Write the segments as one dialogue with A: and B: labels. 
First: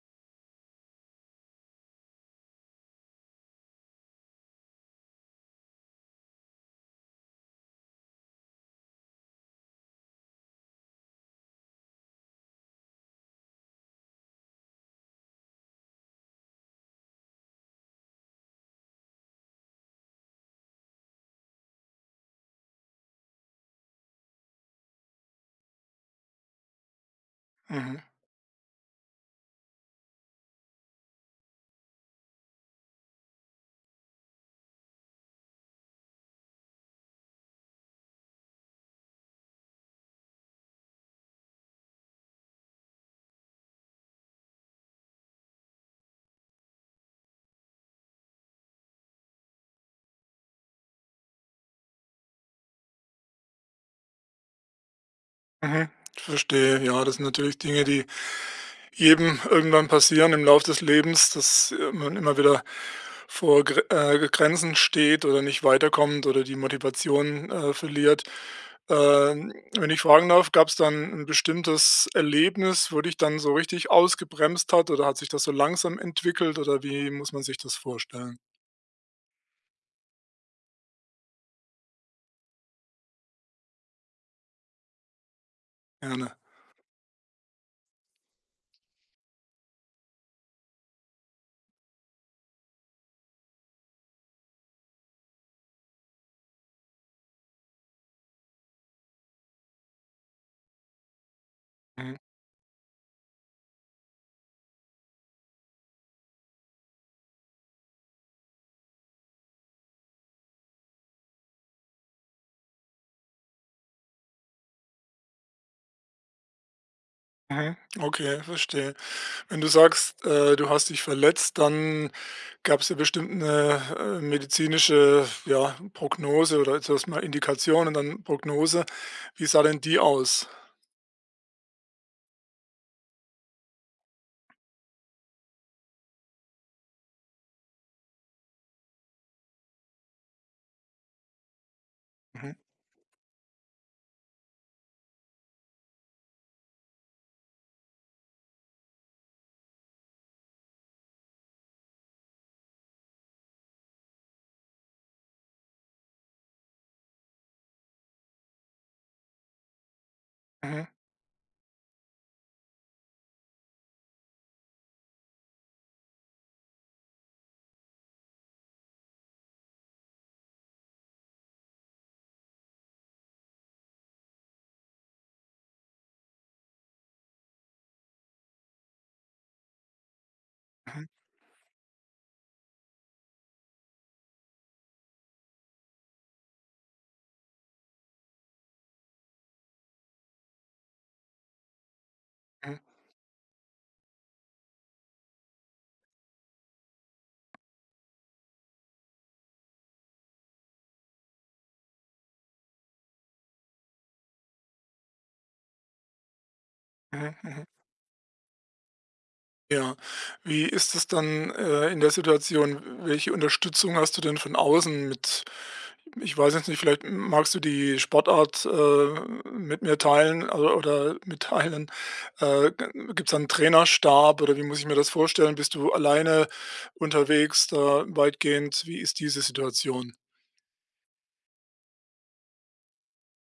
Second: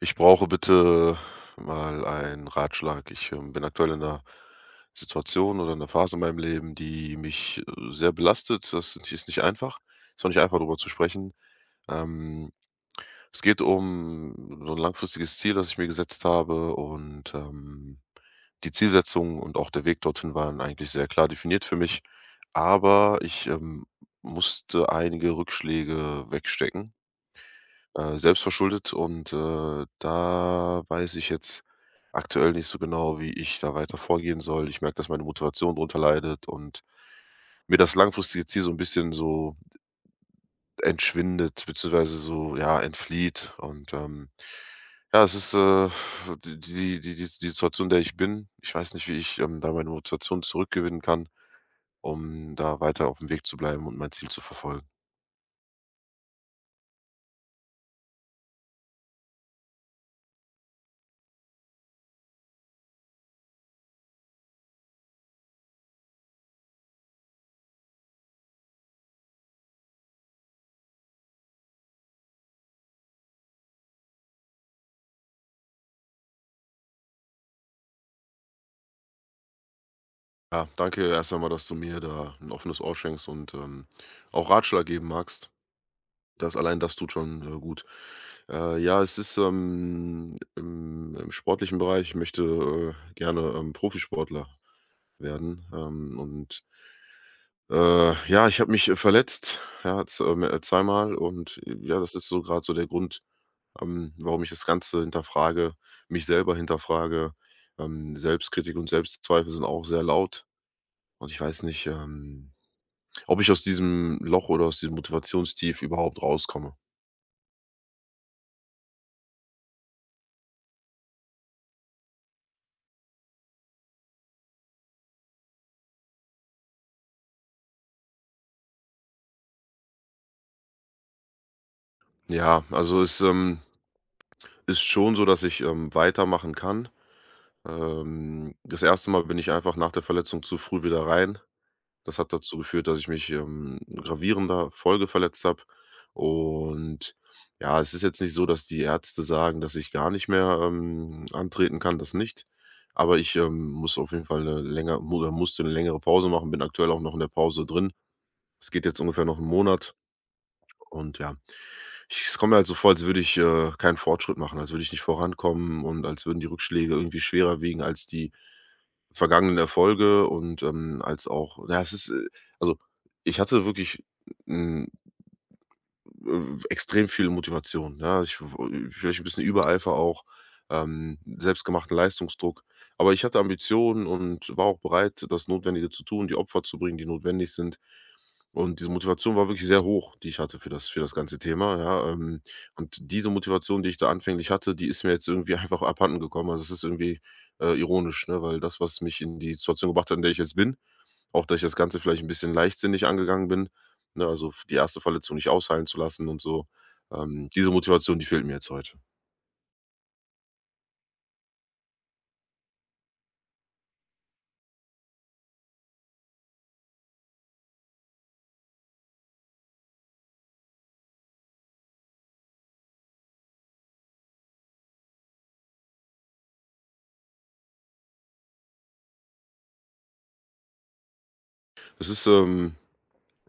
A: Ich brauche bitte mal einen Ratschlag. Ich, bin aktuell in einer Situation oder in einer Phase in meinem Leben, die mich, sehr belastet. Das die ist nicht einfach. Ist auch nicht einfach, darüber zu sprechen. Ähm, Es geht um so ein langfristiges Ziel, das ich mir gesetzt habe, und, die Zielsetzung und auch der Weg dorthin waren eigentlich sehr klar definiert für mich, aber ich, musste einige Rückschläge wegstecken.
B: Mhm,
A: Selbstverschuldet, und, da weiß ich jetzt aktuell nicht so genau, wie ich da weiter vorgehen soll. Ich merke, dass meine Motivation drunter leidet und mir das langfristige Ziel so ein bisschen so entschwindet beziehungsweise so, ja, entflieht, und, ja, es ist, die Situation, in der ich bin. Ich weiß nicht, wie ich, da meine Motivation zurückgewinnen kann, um da weiter auf dem Weg zu bleiben und mein Ziel zu verfolgen.
B: mhm. Verstehe. Ja, das sind natürlich Dinge, die jedem irgendwann passieren im Laufe des Lebens, dass man immer wieder vor Grenzen steht oder nicht weiterkommt oder die Motivation verliert. Wenn ich fragen darf, gab es dann ein bestimmtes Erlebnis, wo dich dann so richtig ausgebremst hat oder hat sich das so langsam entwickelt oder wie muss man sich das vorstellen?
A: Ja, danke erst einmal, dass du mir da ein offenes Ohr schenkst und, auch Ratschlag geben magst.
B: Gerne.
A: Das allein das tut schon, gut. Ja, es ist, im sportlichen Bereich ich möchte, gerne, Profisportler werden, und, ja, ich habe mich, verletzt, ja, z zweimal, und, ja, das
B: Mhm,
A: ist so gerade so der Grund, warum ich das Ganze hinterfrage, mich selber hinterfrage. Selbstkritik und Selbstzweifel sind auch sehr laut, und ich weiß nicht, ob ich aus diesem Loch oder aus diesem Motivationstief überhaupt rauskomme.
B: mhm. Okay, verstehe. Wenn du sagst, du hast dich verletzt, dann gab es ja bestimmt 'ne, medizinische, ja, Prognose oder zuerst mal Indikation und dann Prognose. Wie sah denn die aus?
A: Ja, also es, ist schon so, dass ich, weitermachen kann. Das erste Mal bin ich einfach nach der Verletzung zu früh wieder rein. Das hat
B: Mhm,
A: dazu geführt, dass ich mich, gravierender Folge verletzt habe. Und ja, es ist jetzt nicht so, dass die Ärzte sagen, dass ich gar nicht mehr, antreten kann, das nicht. Aber ich, muss auf jeden Fall eine länger mu oder musste 'ne längere Pause machen, bin aktuell auch noch in der Pause drin. Es geht jetzt ungefähr noch einen Monat.
B: mhm,
A: Und ja, ich es kommt mir halt so vor, als würde ich, keinen Fortschritt machen, als würde ich nicht vorankommen und als würden die Rückschläge irgendwie schwerer wiegen als die vergangenen Erfolge, und, als auch ja, es ist, also, ich hatte wirklich hm, extrem viel Motivation, ja. Ich w Vielleicht ein bisschen Übereifer auch,
B: mhm,
A: selbstgemachten Leistungsdruck. Aber ich hatte Ambitionen und war auch bereit, das Notwendige zu tun, die Opfer zu bringen, die notwendig sind. Und diese Motivation war wirklich sehr hoch, die ich hatte für das ganze Thema, ja.
B: mhm,
A: Und diese Motivation, die ich da anfänglich hatte, die ist mir jetzt irgendwie einfach abhanden gekommen. Also, es ist irgendwie, ironisch, ne, weil das, was mich in die Situation gebracht hat, in der ich jetzt bin, auch, dass ich das Ganze vielleicht ein bisschen leichtsinnig angegangen bin, ne, also die erste Verletzung nicht ausheilen zu lassen und so.
B: mhm, mhm.
A: Diese Motivation, die fehlt mir jetzt heute.
B: Ja. Wie ist es dann, in der Situation? Welche Unterstützung hast du denn von außen mit? Ich weiß jetzt nicht, vielleicht magst du die Sportart, mit mir teilen, also oder mitteilen. G Gibt's da Trainerstab oder wie muss ich mir das vorstellen? Bist du alleine unterwegs da weitgehend? Wie ist diese Situation?
A: Es ist,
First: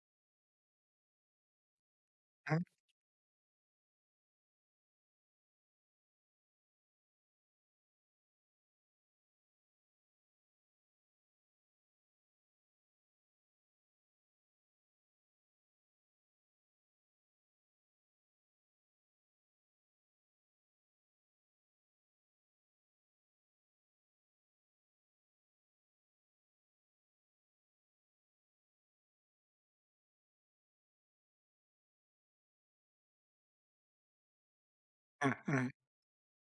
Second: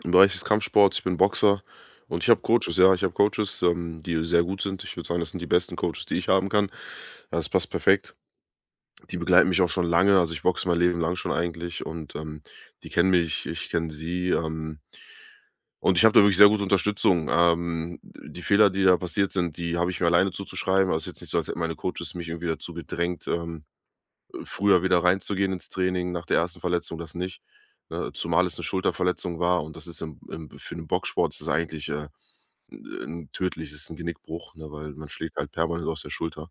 A: im Bereich des Kampfsports, ich bin Boxer, und ich habe
B: Mhm,
A: Coaches, ja. Ich habe Coaches, die sehr gut sind. Ich würde sagen, das sind die besten Coaches, die ich haben kann. Ja, das passt perfekt. Die begleiten mich auch schon lange, also ich boxe mein Leben lang schon eigentlich, und, die kennen mich, ich kenne sie, und ich habe da wirklich sehr gute Unterstützung. Die Fehler, die da passiert sind, die habe ich mir alleine zuzuschreiben. Also, es ist jetzt nicht so, als hätten meine Coaches mich irgendwie dazu gedrängt, früher wieder reinzugehen ins Training nach der ersten Verletzung, das nicht, ne? Zumal es eine Schulterverletzung war, und das ist im im für den Boxsport ist es eigentlich, 'n tödlich ist 'n Genickbruch, ne, weil man
B: mhm,
A: schlägt halt
B: mhm,
A: permanent aus der Schulter.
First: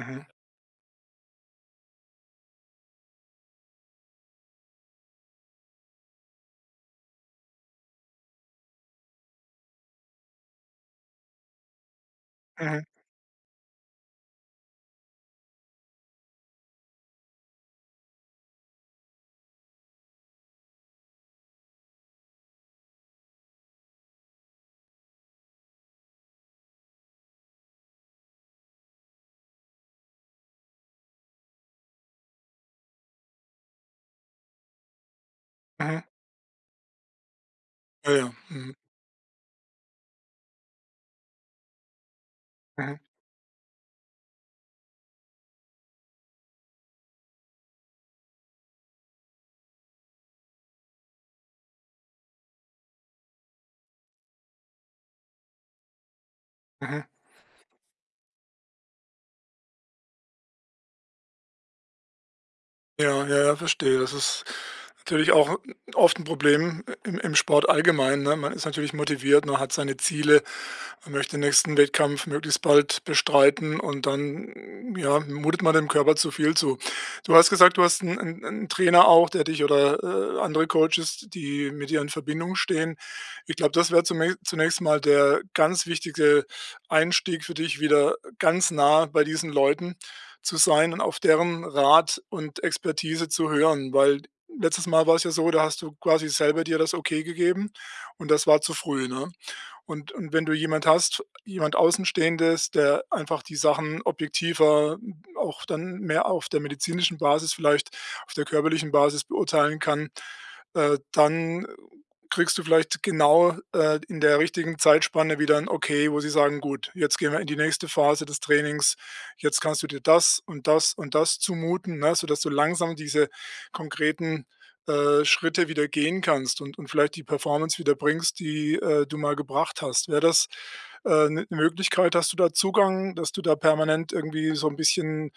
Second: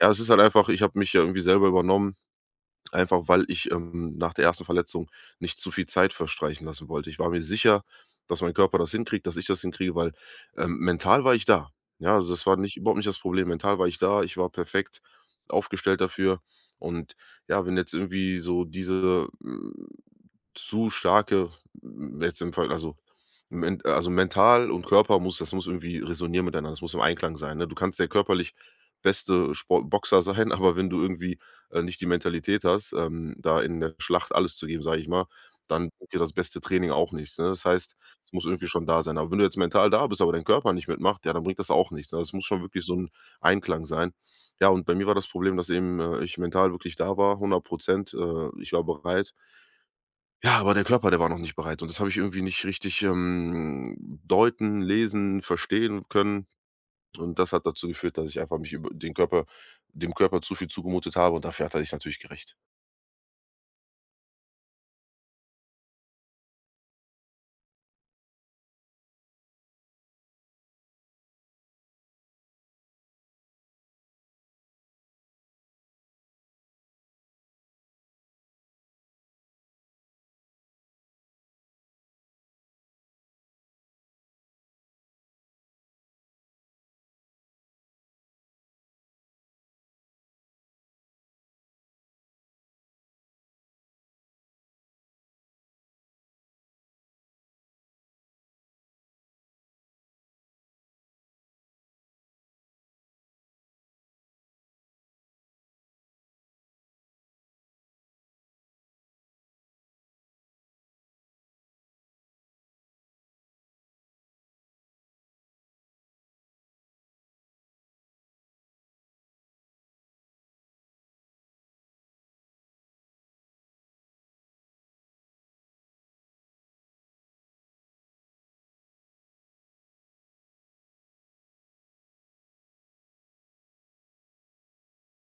A: Ja, es ist halt einfach ich habe mich ja irgendwie selber übernommen. Einfach weil ich, nach der ersten Verletzung nicht zu viel Zeit verstreichen lassen wollte. Ich war mir sicher, dass mein Körper das hinkriegt, dass ich das hinkriege, weil, mental war ich da. Ja, also das war nicht
B: mhm,
A: überhaupt nicht das Problem. Mental war ich da, ich war perfekt aufgestellt dafür. Und ja, wenn jetzt irgendwie so diese, zu starke jetzt im Fall also mental und Körper muss irgendwie resonieren miteinander. Das muss im Einklang sein, ne? Du kannst der körperlich beste Sport Boxer sein, aber wenn du irgendwie nicht die Mentalität hast, da in der Schlacht alles zu geben, sage ich mal, dann
B: mhm.
A: bringt dir das beste Training auch nichts, ne? Das heißt,
B: Ja,
A: es
B: ja.
A: muss irgendwie
B: Mhm,
A: schon da sein. Aber wenn du jetzt mental da bist, aber dein Körper nicht mitmacht, ja, dann bringt das auch nichts, ne? Das muss schon wirklich so
B: mhm,
A: ein Einklang sein. Ja, und bei mir war das Problem, dass eben, ich mental wirklich da war, 100 ich war bereit. Ja, aber der Körper, der war noch nicht bereit, und das habe ich irgendwie nicht richtig, deuten, lesen, verstehen können,
B: mhm.
A: und das hat dazu geführt, dass ich einfach mich über den Körper dem Körper zu viel zugemutet habe, und dafür hat er sich natürlich gerecht.
B: Ja, ja, ja, verstehe. Das ist natürlich auch oft ein Problem im Sport allgemein, ne? Man ist natürlich motiviert, man hat seine Ziele, man möchte den nächsten Wettkampf möglichst bald bestreiten und dann, ja, mutet man dem Körper zu viel zu. Du hast gesagt, du hast einen 'n 'n Trainer auch, der dich oder, andere Coaches, die mit dir in Verbindung stehen. Ich glaube, das wäre zume zunächst mal der ganz wichtige Einstieg für dich, wieder ganz nah bei diesen Leuten zu sein und auf deren Rat und Expertise zu hören, weil letztes Mal war es ja so, da hast du quasi selber dir das Okay gegeben und das war zu früh, ne? Und wenn du jemand hast, jemand Außenstehendes, der einfach die Sachen objektiver, auch dann mehr auf der medizinischen Basis vielleicht, auf der körperlichen Basis beurteilen kann, dann kriegst du vielleicht genau, in der richtigen Zeitspanne wieder ein Okay, wo sie sagen: „Gut, jetzt gehen wir in die nächste Phase des Trainings. Jetzt kannst du dir das und das und das zumuten“, ne, sodass du langsam diese konkreten Schritte wieder gehen kannst und vielleicht die Performance wieder bringst, die, du mal gebracht hast. Wäre das, ne Möglichkeit? Hast du da Zugang, dass du da permanent irgendwie so ein bisschen,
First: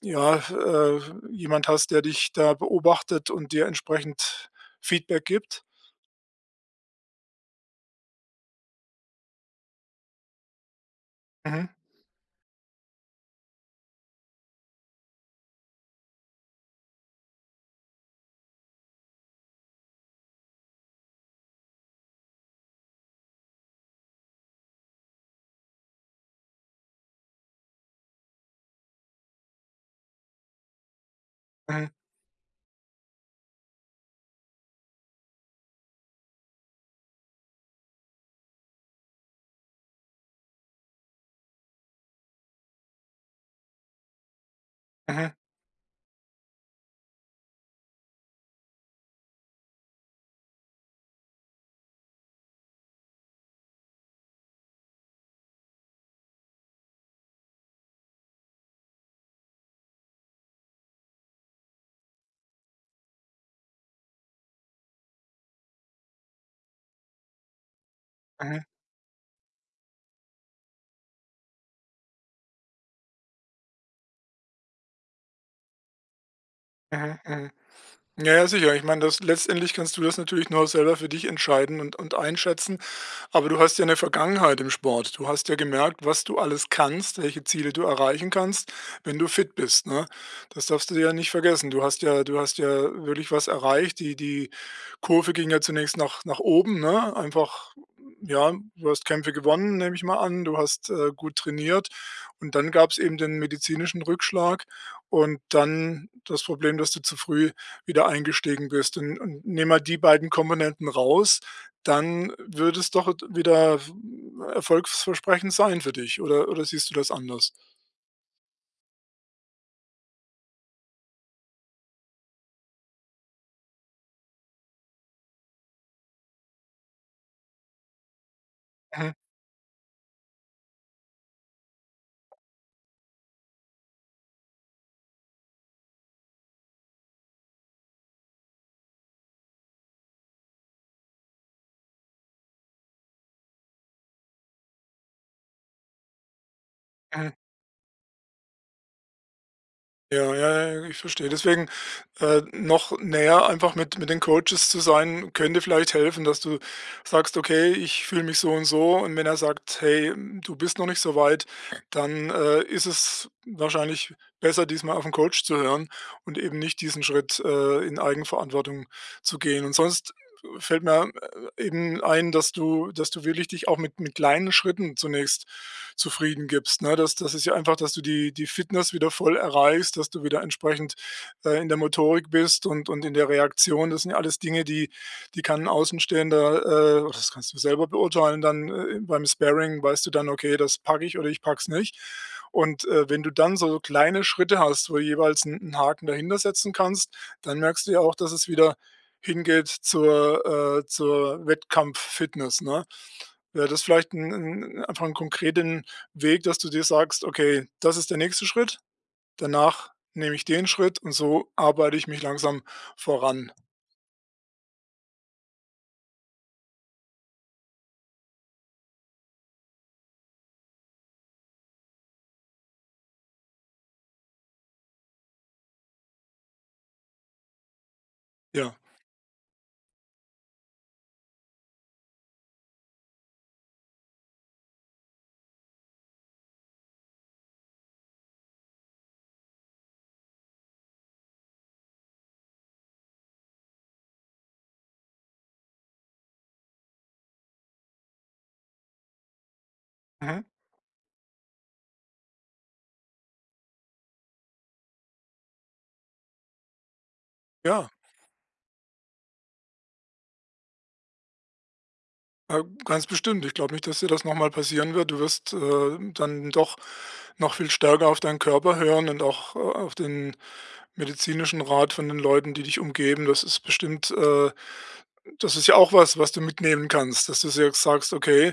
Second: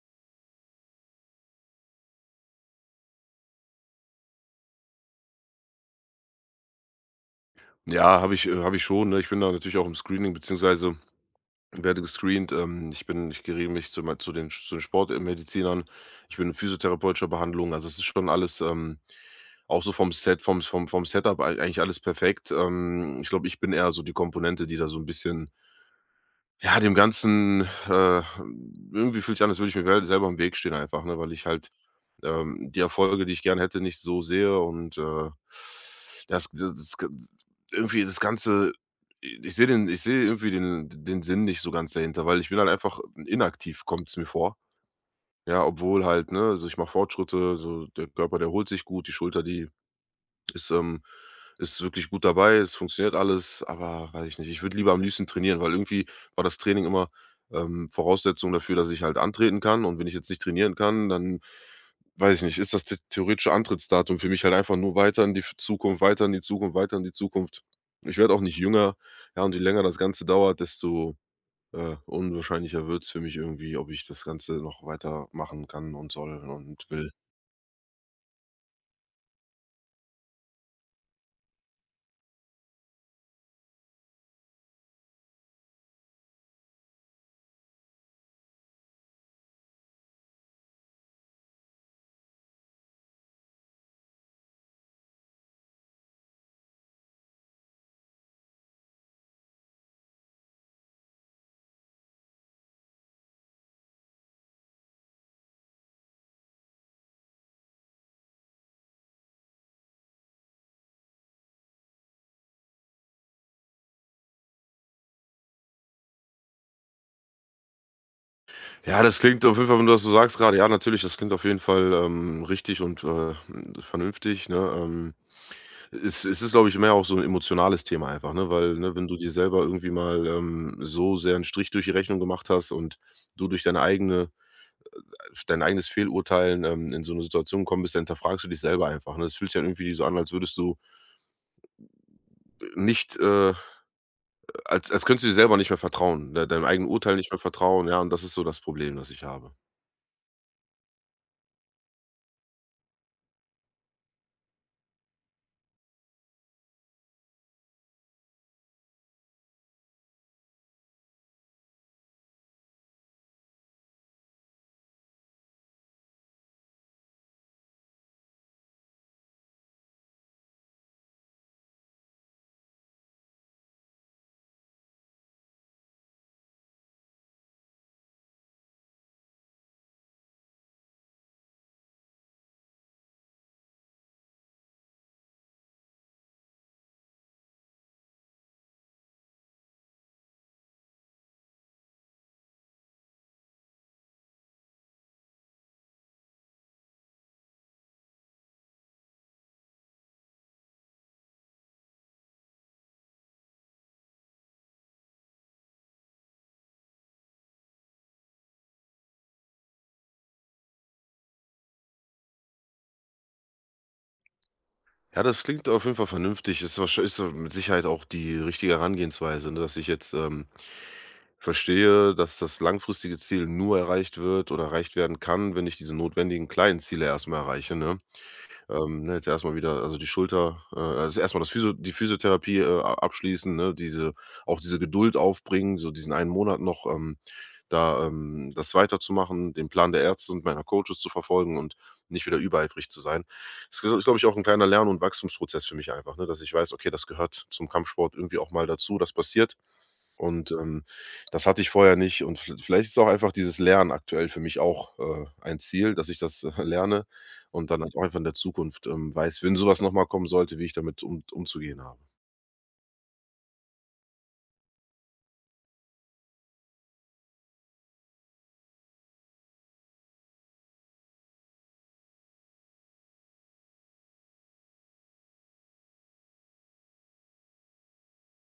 B: ja, jemand hast, der dich da beobachtet und dir entsprechend Feedback gibt?
A: Ja, habe ich habe ich schon, ne? Ich bin da natürlich auch im Screening beziehungsweise
B: Mhm.
A: werde gescreent. Ich bin ich gehe regelmäßig zu mei zu den Sportmedizinern. Ich bin in physiotherapeutischer Behandlung. Also, es ist schon alles, auch so vom Set vom vom vom Setup ei eigentlich alles perfekt. Ich glaube, ich bin eher so die Komponente, die da so ein bisschen ja, dem Ganzen, irgendwie fühlt sich an, als würde ich mir wel selber im Weg stehen einfach, ne, weil ich halt,
B: Mhm.
A: die Erfolge, die ich gern hätte, nicht so sehe, und, das irgendwie das Ganze ich sehe irgendwie den Sinn nicht so ganz dahinter, weil ich bin halt einfach inaktiv, kommt es mir vor.
B: Mhm.
A: Ja, obwohl halt, ne also, ich mache Fortschritte, so der Körper, der holt sich gut, die Schulter, die ist, ist wirklich gut dabei, es funktioniert alles, aber weiß ich nicht. Ich würde lieber am liebsten trainieren, weil irgendwie war das Training immer, Voraussetzung dafür, dass ich halt antreten kann, und wenn ich jetzt nicht trainieren kann, dann weiß ich nicht, ist das the theoretische Antrittsdatum für mich halt einfach nur weiter in die F Zukunft, weiter in die Zukunft, weiter in die Zukunft. Ich werde auch nicht
B: Mhm.
A: jünger, ja, und je länger das Ganze dauert, desto, unwahrscheinlicher wird es für mich irgendwie, ob ich das Ganze noch weiter machen kann und soll und will.
B: Mhm. Mhm. Mhm. Ja, ja, sicher. Ich meine, das letztendlich kannst du das natürlich nur selber für dich entscheiden und einschätzen. Aber du hast ja eine Vergangenheit im Sport. Du hast ja gemerkt, was du alles kannst, welche Ziele du erreichen kannst, wenn du fit bist, ne? Das darfst du ja nicht vergessen. Du hast ja wirklich was erreicht. Die Kurve ging ja zunächst nach oben, ne? Einfach ja, du hast Kämpfe gewonnen, nehme ich mal an. Du hast, gut trainiert und dann gab es eben den medizinischen Rückschlag und dann das Problem, dass du zu früh wieder eingestiegen bist und nimm mal die beiden Komponenten raus, dann würde es doch wieder erfolgsversprechend sein für dich oder siehst du das anders?
A: Ja, das klingt auf jeden Fall, wenn du das so sagst gerade. Ja, natürlich, das klingt auf jeden Fall, richtig und, vernünftig, ne? Es ist, glaube ich, mehr auch so ein emotionales Thema einfach, ne? Weil, ne, wenn
B: Mhm,
A: du dir selber irgendwie mal, so sehr einen Strich durch die Rechnung gemacht hast und du durch dein eigenes Fehlurteilen, in so eine Situation gekommen bist, dann hinterfragst du dich selber einfach, ne? Es fühlt sich dann irgendwie so an, als würdest du nicht, als könntest du dir selber nicht mehr vertrauen, de deinem eigenen Urteil nicht
B: mhm.
A: mehr vertrauen, ja, und das ist so das Problem, das ich habe.
B: Ja, ja, ja, ja, ich verstehe. Deswegen, noch näher einfach mit den Coaches zu sein, könnte vielleicht helfen, dass du sagst: „Okay, ich fühle mich so und so.“ Und wenn er sagt: „Hey, hm, du bist noch nicht so weit“, dann, ist es wahrscheinlich besser, diesmal auf 'n Coach zu hören und eben nicht diesen Schritt, in Eigenverantwortung zu gehen. Und sonst fällt mir, eben ein, dass du wirklich dich auch mit kleinen Schritten zunächst zufrieden gibst, ne? Das ist ja einfach, dass du die Fitness wieder voll erreichst, dass du wieder entsprechend, in der Motorik bist und in der Reaktion. Das sind ja alles Dinge, die die kann 'n Außenstehender, oder das kannst du selber beurteilen dann, beim Sparring weißt du dann: „Okay, das packe ich oder ich packe es nicht.“ Und, wenn du dann so kleine Schritte hast, wo du jeweils einen 'n Haken dahinter setzen kannst, dann merkst du ja auch, dass es wieder hingeht zur, zur Wettkampffitness, ne? Wäre das vielleicht ein 'n einfach 'n konkreten Weg, dass du dir sagst: „Okay, das ist der nächste Schritt, danach nehme ich den Schritt und so arbeite ich mich langsam voran.“
A: Ja, das klingt auf jeden Fall vernünftig. Ist so mit Sicherheit auch die richtige Herangehensweise, ne, dass ich jetzt, verstehe, dass das langfristige Ziel nur erreicht wird oder erreicht werden kann, wenn ich diese notwendigen kleinen Ziele erst mal erreiche, ne?
B: Ja.
A: Ne, jetzt erstmal wieder also die Schulter also erst das Physio die Physiotherapie, a abschließen, ne? Diese Auch diese Geduld aufbringen, so diesen einen Monat noch, da, das weiterzumachen, den Plan der Ärzte und meiner Coaches zu verfolgen und nicht wieder übereifrig zu sein. Das ist, glaube ich, auch ein kleiner Lern- und Wachstumsprozess für mich einfach, ne, dass ich weiß: „Okay, das gehört zum Kampfsport irgendwie auch mal dazu, das passiert.“
B: Mhm.
A: Und, das hatte ich vorher nicht, und vielleicht ist auch einfach dieses Lernen aktuell für mich auch, ein Ziel, dass ich das, lerne und dann
B: Ja.
A: halt auch einfach in der Zukunft, weiß, wenn sowas nochmal kommen sollte, wie ich damit um umzugehen habe.
B: Ganz bestimmt. Ich glaube nicht, dass dir das noch mal passieren wird. Du wirst, dann doch noch viel stärker auf deinen Körper hören und auch, auf den medizinischen Rat von den Leuten, die dich umgeben. Das ist bestimmt, das ist ja auch was, was du mitnehmen kannst, dass du s sagst: „Okay,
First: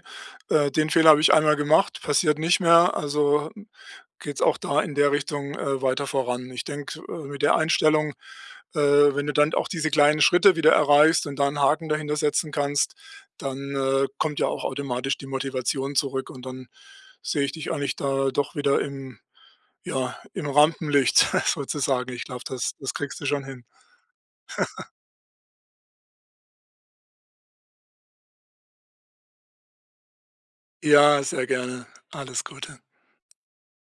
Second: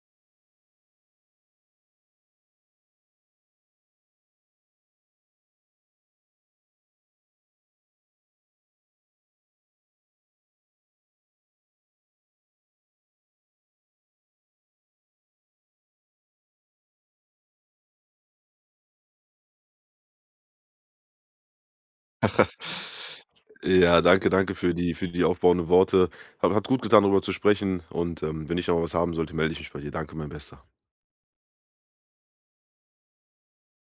B: den Fehler habe ich einmal gemacht, passiert nicht mehr, also hm, geht's auch da in der Richtung, weiter voran.“ Ich denke, mit der Einstellung, wenn du dann auch diese kleinen Schritte wieder erreichst und da 'n Haken dahinter setzen kannst, dann, kommt ja auch automatisch die Motivation zurück und dann sehe ich dich eigentlich da doch wieder im ja, im Rampenlicht sozusagen. Ich glaube, das kriegst du schon hin.
A: Ja, danke, danke für die aufbauenden Worte. Hat gut getan, darüber zu sprechen, und, wenn ich noch was haben sollte, melde ich mich bei dir. Danke, mein Bester.
B: Ja, sehr gerne. Alles Gute.